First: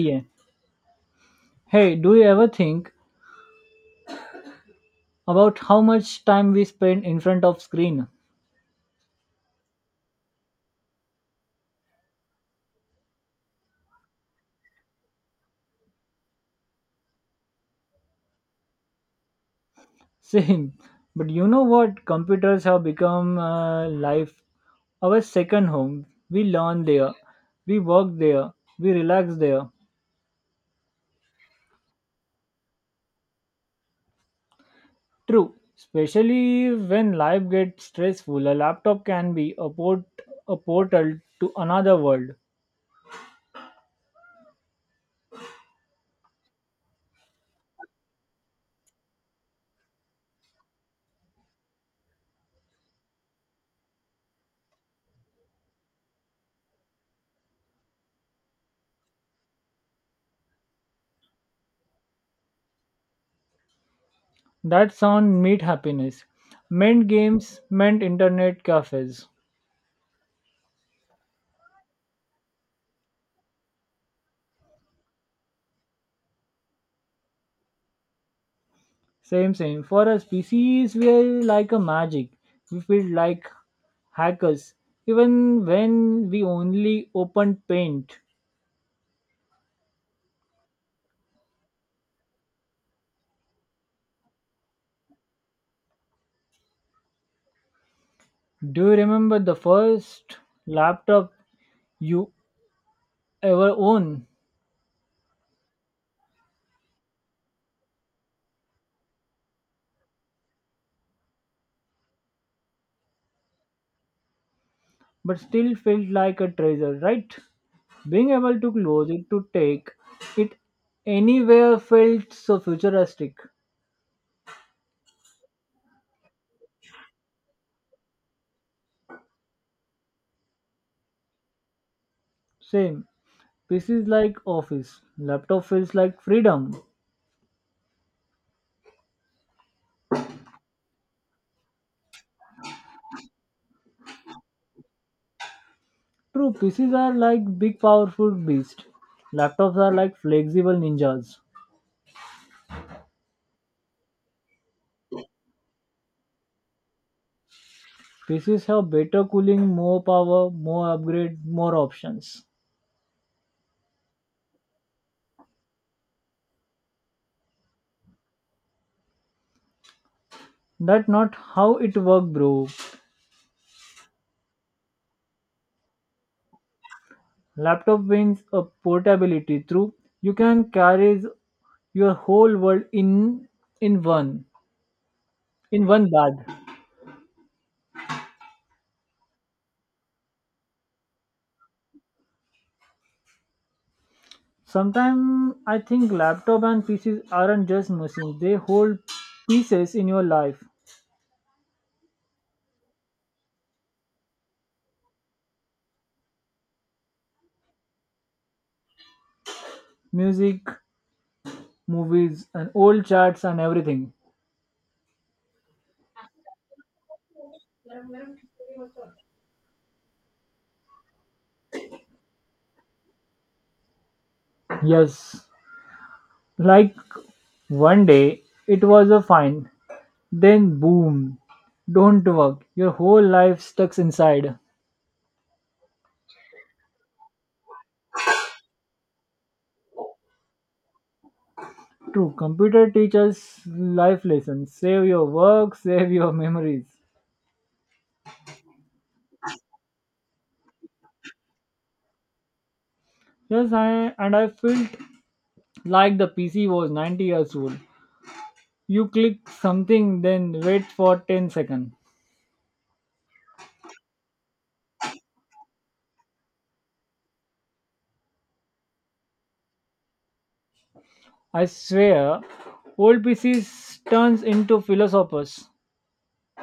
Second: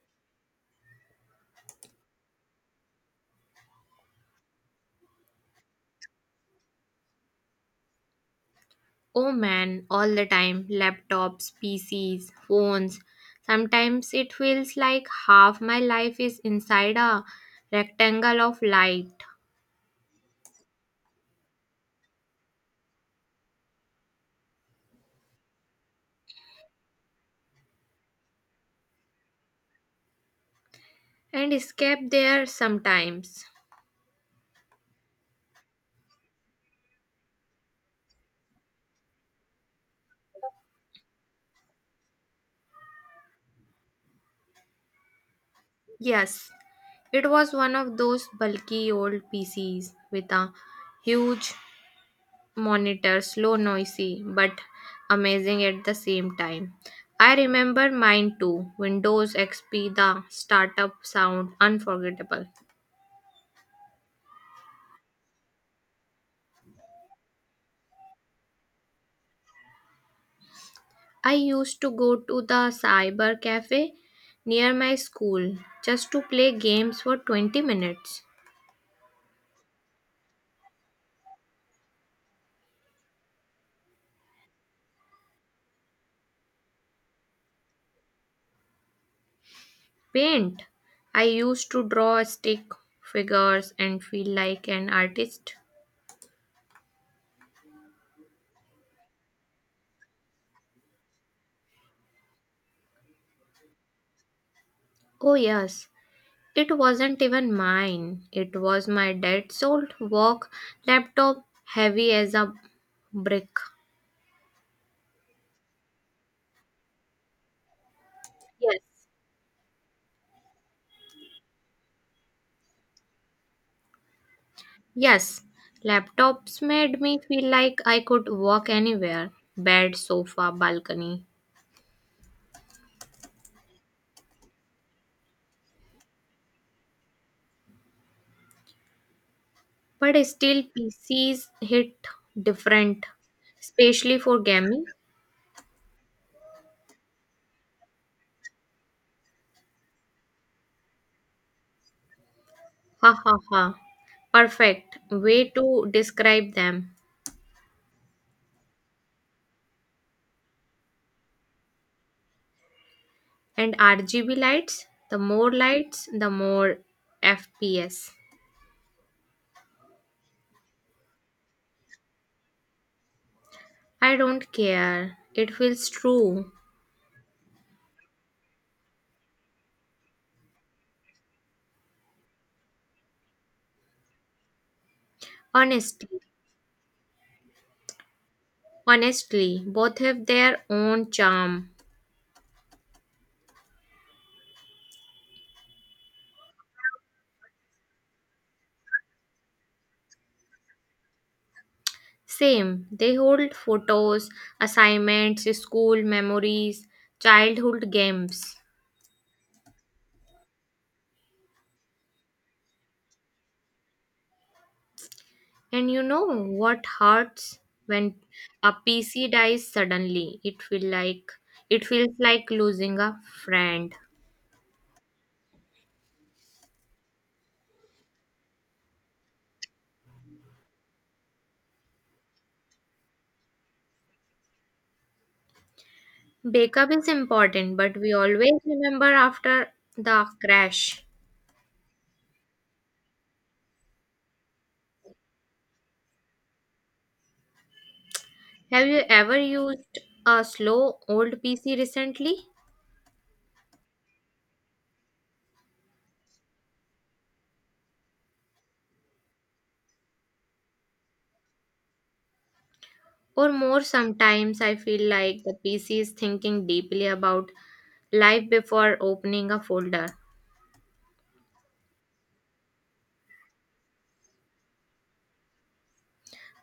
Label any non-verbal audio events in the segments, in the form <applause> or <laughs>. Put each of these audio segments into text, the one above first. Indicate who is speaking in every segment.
Speaker 1: Yeah. Hey, do you ever think about how much time we spend in front of screen?
Speaker 2: Oh man, all the time laptops, PCs, phones. Sometimes it feels like half my life is inside a rectangle of light
Speaker 1: <laughs> Same. But you know what? Computers have become life our second home. We learn there, we work there, we relax there.
Speaker 2: and escape there sometimes.
Speaker 1: True. Especially when life gets stressful, a laptop can be a portal to another world.
Speaker 2: Yes, it was one of those bulky old PCs with a huge monitor, slow, noisy, but amazing at the same time. I remember mine too Windows XP, the startup sound, unforgettable.
Speaker 1: That sound meet happiness. Meant games, meant internet cafes.
Speaker 2: I used to go to the cyber cafe near my school just to play games for 20 minutes.
Speaker 1: Same, same. For a species, we're like a magic. We feel like hackers, even when we only opened Paint.
Speaker 2: Paint. I used to draw stick figures and feel like an artist.
Speaker 1: Do you remember the first laptop you ever owned,
Speaker 2: Oh, yes. It wasn't even mine. It was my dad's old work laptop, heavy as a brick.
Speaker 1: but still felt like a treasure, right? Being able to
Speaker 2: Yes.
Speaker 1: close it, to take it anywhere felt so futuristic.
Speaker 2: Yes. Laptops made me feel like I could walk anywhere bed, sofa, balcony.
Speaker 1: Same. This is like office. Laptop feels like freedom.
Speaker 2: But still, PCs hit different, especially for gaming.
Speaker 1: True, PCs are like big powerful beasts. Laptops are like flexible ninjas.
Speaker 2: Ha ha ha. Perfect way to describe them.
Speaker 1: PCs have better cooling, more power, more upgrade, more options.
Speaker 2: And RGB lights, the more FPS.
Speaker 1: That's not how it works, bro.
Speaker 2: I don't care. It feels true.
Speaker 1: Laptop wins a portability through you can carry your whole world in one in
Speaker 2: Honestly,
Speaker 1: one bag.
Speaker 2: honestly, both have their own charm.
Speaker 1: Sometimes I think laptop and PCs aren't just machines; they hold pieces in your life,
Speaker 2: Same, they hold photos, assignments, school memories, childhood games.
Speaker 1: music, movies and old charts and everything.
Speaker 2: And you know what hurts when a PC dies suddenly? It feels like losing a friend.
Speaker 1: Yes, like one day it was a fine, then boom, don't work. Your whole life stuck inside.
Speaker 2: Backup is important, but we always remember after the crash.
Speaker 1: True, computer teaches life lessons. Save your work, save your memories.
Speaker 2: Have you ever used a slow old PC recently?
Speaker 1: Yes, I felt like the PC was 90 years old. You click something, then wait for 10 seconds.
Speaker 2: Or more sometimes I feel like the PC is thinking deeply about life before opening a folder.
Speaker 1: I swear, old PCs turns into philosophers.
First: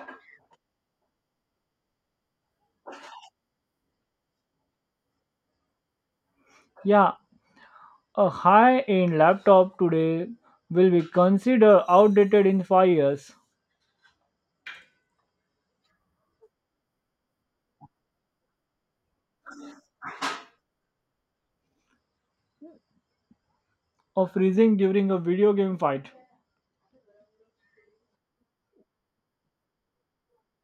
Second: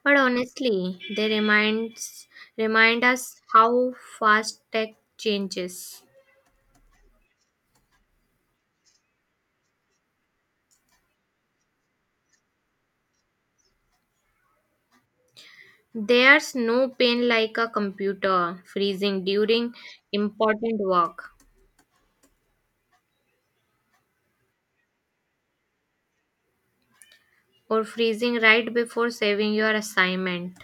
Speaker 2: But honestly, they remind us how fast tech changes.
Speaker 1: Yeah, a high-end laptop today will be considered outdated in 5 years
Speaker 2: There's no pain like a computer freezing during important work
Speaker 1: or freezing during a video game fight.
Speaker 2: or freezing right before saving your assignment.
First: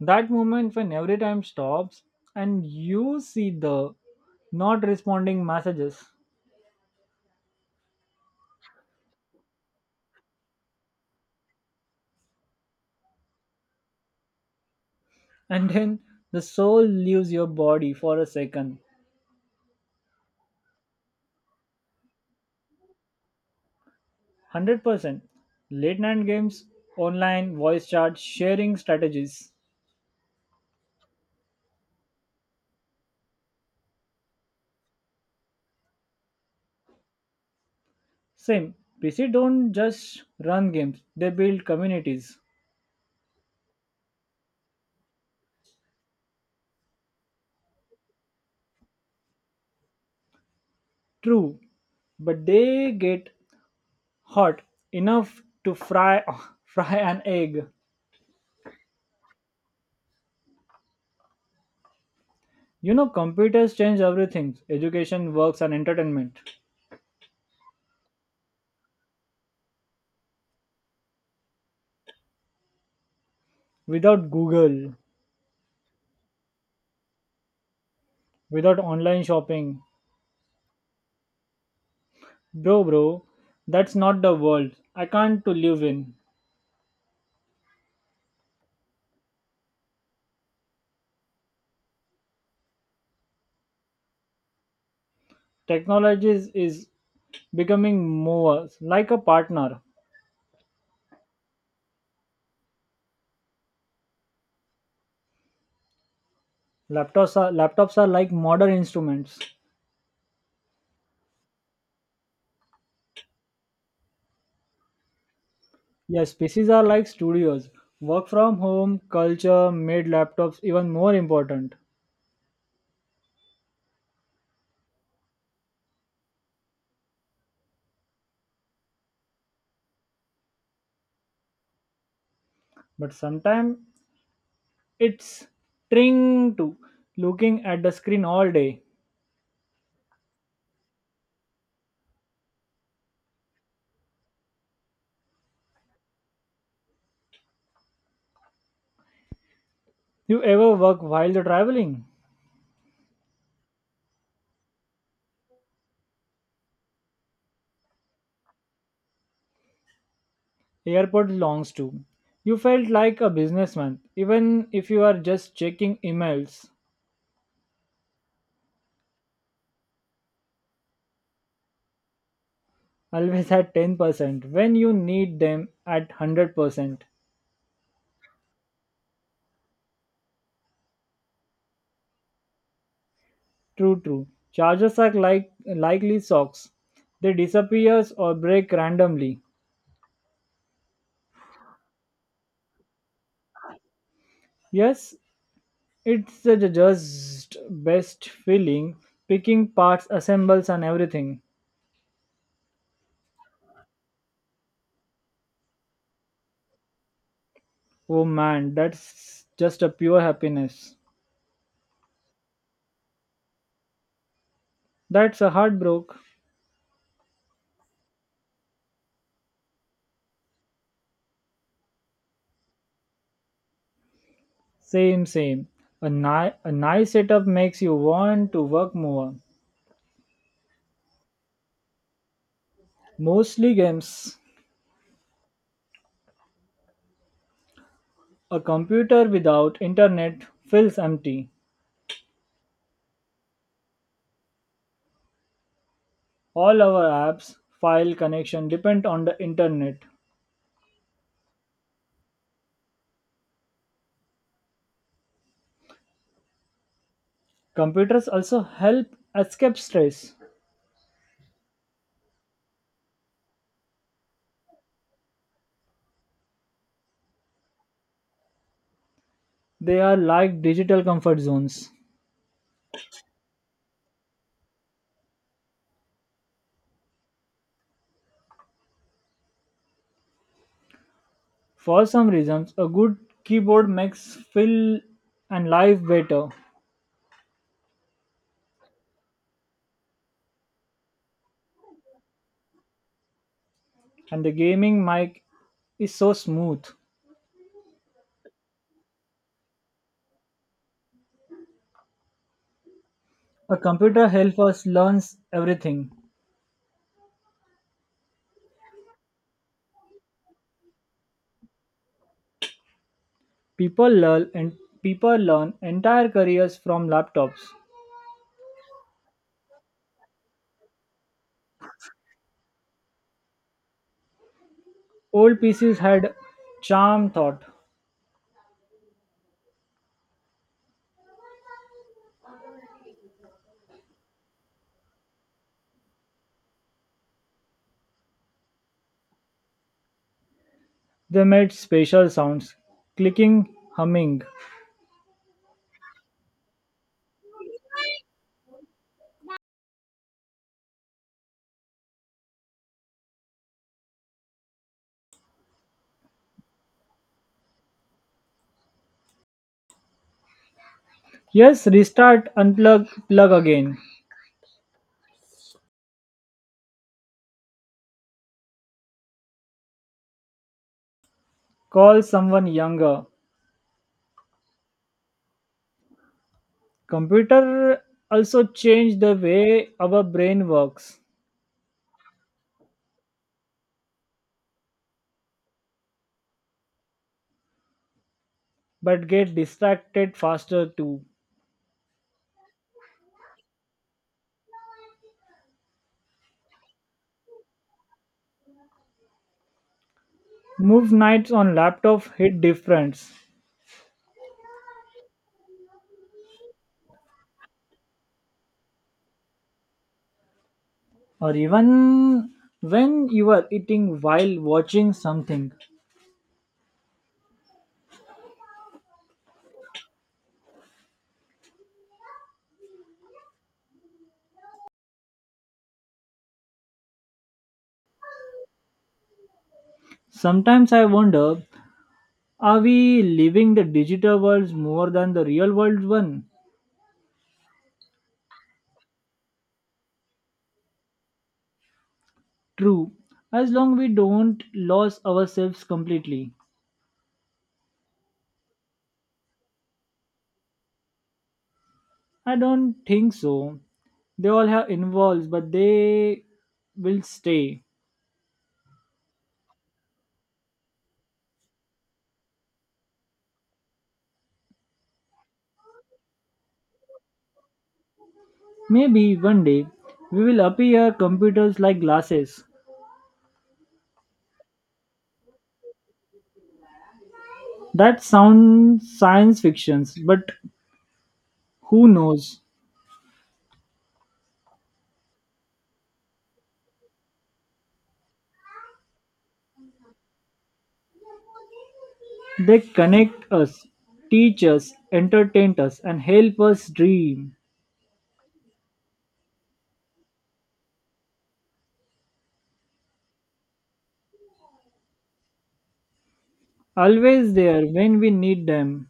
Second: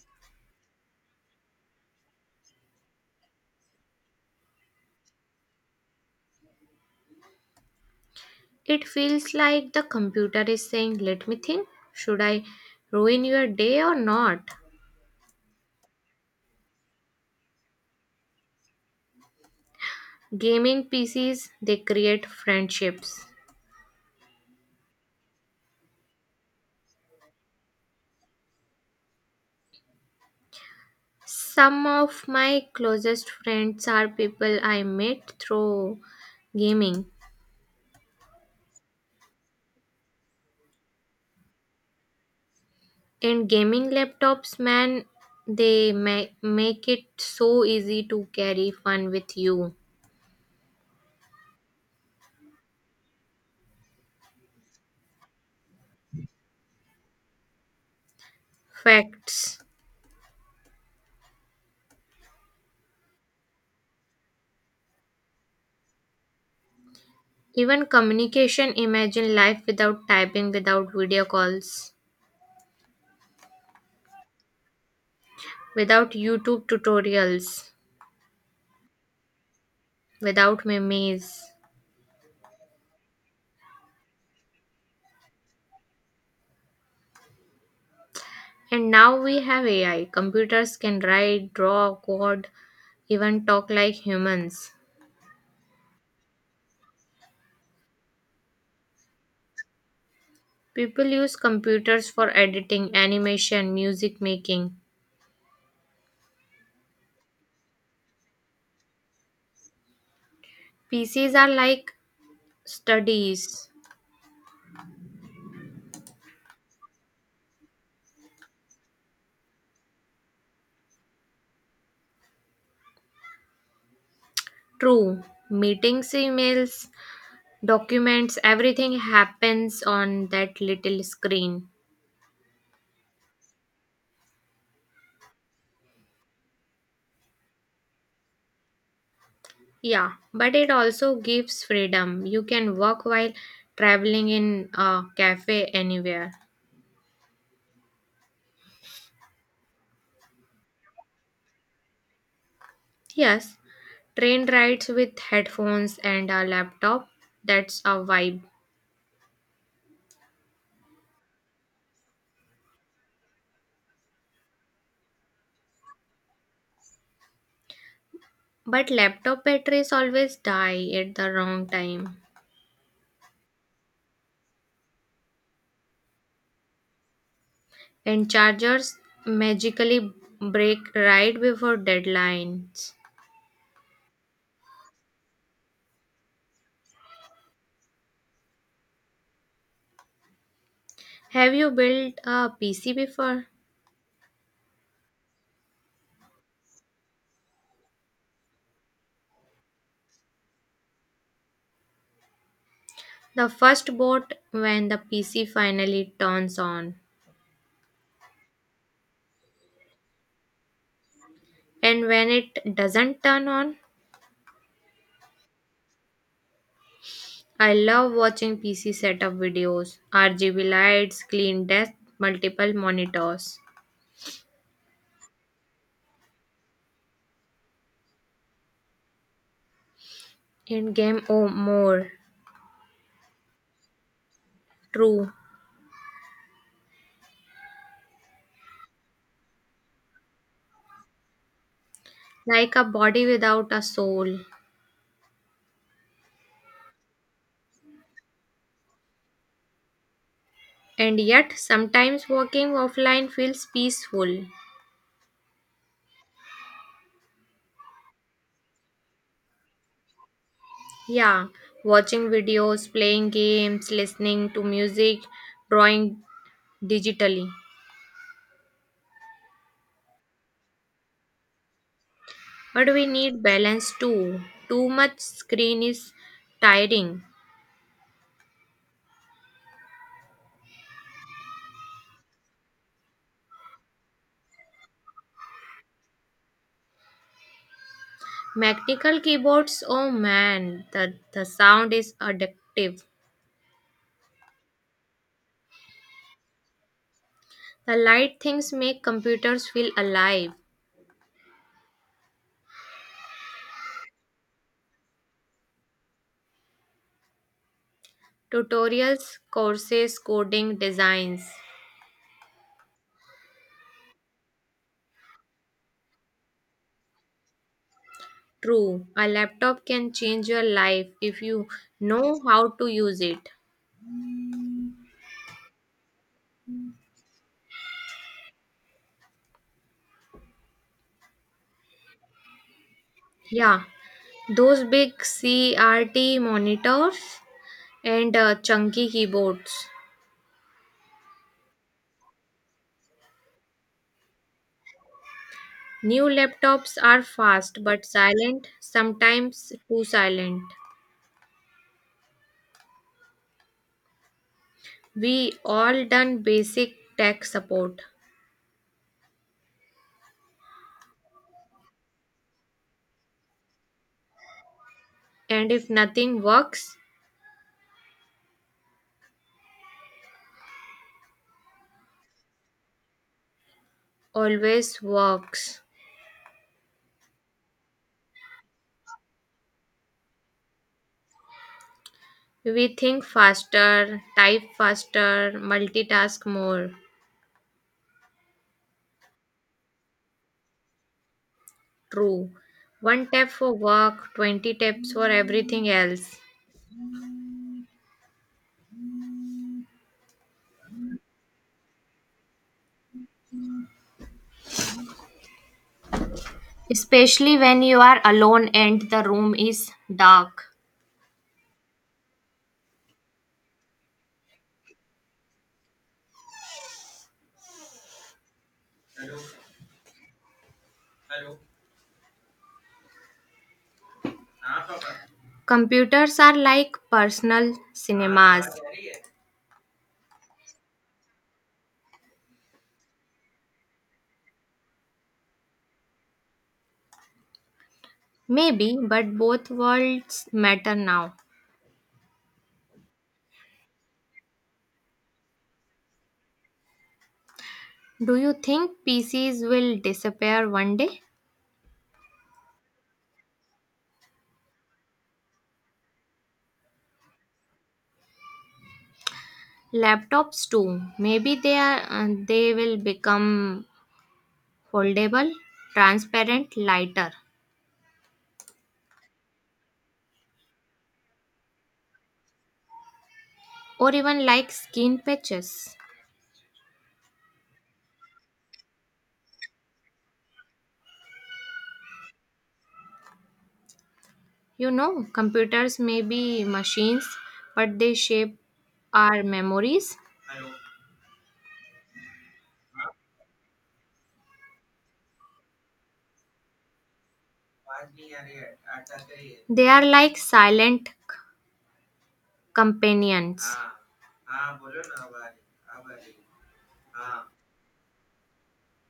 Speaker 1: That moment when every time stops and you see the not responding messages.
Speaker 2: It feels like the computer is saying, "Let me think. Should I ruin your day or not?"
Speaker 1: <laughs> And then the soul leaves your body for a second.
Speaker 2: Gaming PCs they create friendships.
Speaker 1: 100% late night games, online voice chat, sharing strategies.
Speaker 2: Some of my closest friends are people I met through gaming.
Speaker 1: Same, PC don't just run games, they build communities.
Speaker 2: And gaming laptops, man, they make it so easy to carry fun with you.
Speaker 1: True, but they get hot enough to fry <laughs> fry an egg.
Speaker 2: Facts.
Speaker 1: You know, computers change everything, education, works, and entertainment.
Speaker 2: Even communication, imagine life without typing, without video calls,
Speaker 1: Without google,
Speaker 2: without YouTube tutorials,
Speaker 1: without online shopping.
Speaker 2: without memes.
Speaker 1: Bro, that's not the world I can't to live in.
Speaker 2: And now we have AI. Computers can write, draw, code, even talk like humans.
Speaker 1: Technologies is becoming more like a partner.
Speaker 2: People use computers for editing, animation, music making.
Speaker 1: Laptops are like modern instruments.
Speaker 2: PCs are like studies.
Speaker 1: Yes, PCs are like studios. Work from home culture made laptops even more important.
Speaker 2: True. Meetings, emails, documents, everything happens on that little screen.
Speaker 1: But sometimes it's trying to looking at the screen all day.
Speaker 2: Yeah, but it also gives freedom. You can work while traveling in a cafe anywhere.
Speaker 1: You ever work while you're traveling?
Speaker 2: Yes, train rides with headphones and a laptop. That's a vibe.
Speaker 1: Airport longs to. You felt like a businessman, even if you are just checking emails.
Speaker 2: But laptop batteries always die at the wrong time.
Speaker 1: Always at 10% when you need them at 100%.
Speaker 2: And chargers magically break right before deadlines.
Speaker 1: True, true. Chargers are like likely socks. They disappears or break randomly.
Speaker 2: Have you built a PC before?
Speaker 1: Yes, it's the just best feeling. Picking parts, assembles, and everything.
Speaker 2: The first boot when the PC finally turns on.
Speaker 1: Oh man, that's just a pure happiness.
Speaker 2: And when it doesn't turn on,
Speaker 1: That's a heartbroken.
Speaker 2: I love watching PC setup videos, RGB lights, clean desk, multiple monitors,
Speaker 1: Same, same. A nice setup makes you want to work more.
Speaker 2: and game oh more.
Speaker 1: Mostly games.
Speaker 2: True,
Speaker 1: A computer without internet feels empty.
Speaker 2: like a body without a soul.
Speaker 1: All our apps, file connection depend on the internet.
Speaker 2: And yet, sometimes walking offline feels peaceful.
Speaker 1: Computers also help escape stress.
Speaker 2: Yeah, watching videos, playing games, listening to music, drawing digitally.
Speaker 1: They are like digital comfort zones.
Speaker 2: But we need balance too. Too much screen is tiring.
Speaker 1: For some reasons, a good keyboard makes feel and life better.
Speaker 2: Mechanical keyboards, oh man, the sound is addictive.
Speaker 1: And the gaming mic is so smooth.
Speaker 2: The light things make computers feel alive.
Speaker 1: A computer helps us learn everything.
Speaker 2: Tutorials, courses, coding, designs.
Speaker 1: People learn and people learn entire careers from laptops.
Speaker 2: True, a laptop can change your life if you know how to use it.
Speaker 1: Old PCs had charm thought.
Speaker 2: Yeah, those big CRT monitors and chunky keyboards.
Speaker 1: They made special sounds, clicking, humming.
Speaker 2: New laptops are fast but silent, sometimes too silent. We all done basic tech support.
Speaker 1: Yes, restart, unplug, plug again.
Speaker 2: And if nothing works,
Speaker 1: Call someone younger.
Speaker 2: always works.
Speaker 1: Computer also changed the way our brain works,
Speaker 2: We think faster, type faster, multitask more.
Speaker 1: but get distracted faster too.
Speaker 2: True. One tap for work, 20 taps for everything else.
Speaker 1: Move nights on laptop hit different,
Speaker 2: Especially when you are alone and the room is dark.
Speaker 1: or even when you are eating while watching something.
Speaker 2: Computers are like personal cinemas.
Speaker 1: Sometimes I wonder, are we living the digital world more than the real world one?
Speaker 2: Maybe, but both worlds matter now.
Speaker 1: True, as long we don't lose ourselves completely.
Speaker 2: Do you think PCs will disappear one day?
Speaker 1: I don't think so. They all have involves, but they will stay.
Speaker 2: Laptops too. Maybe they are they will become foldable, transparent, lighter,
Speaker 1: Maybe one day we will appear computers like glasses.
Speaker 2: or even like skin patches.
Speaker 1: That sounds science fictions, but who knows?
Speaker 2: You know, computers may be machines, but they shape our memories.
Speaker 1: They connect us, teach us, entertain us, and help us dream.
Speaker 2: They are like silent companions.
Speaker 1: Always there when we need them.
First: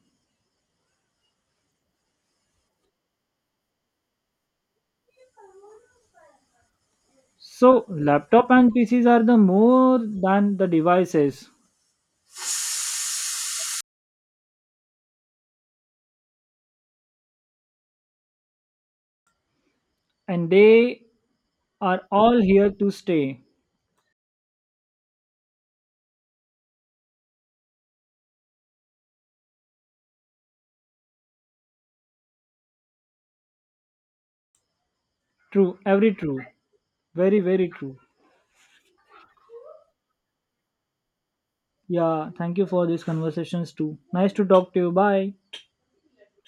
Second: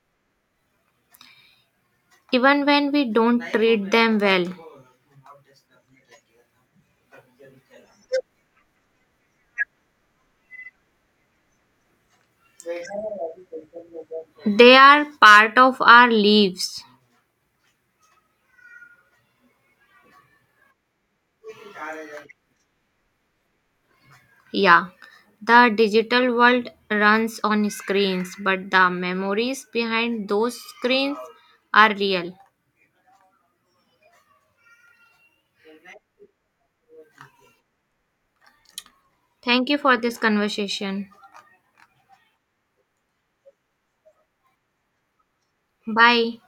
Speaker 2: Even when we don't treat them well,
Speaker 1: So, laptop and PCs are the more than the devices,
Speaker 2: they are part of our lives.
Speaker 1: and they are all here to stay.
Speaker 2: Yeah, the digital world runs on screens, but the memories behind those screens are real.
Speaker 1: True, every true, very very true.
Speaker 2: Thank you for this conversation.
Speaker 1: Yeah, thank you for these conversations too. Nice to talk to you. Bye.
Speaker 2: Bye.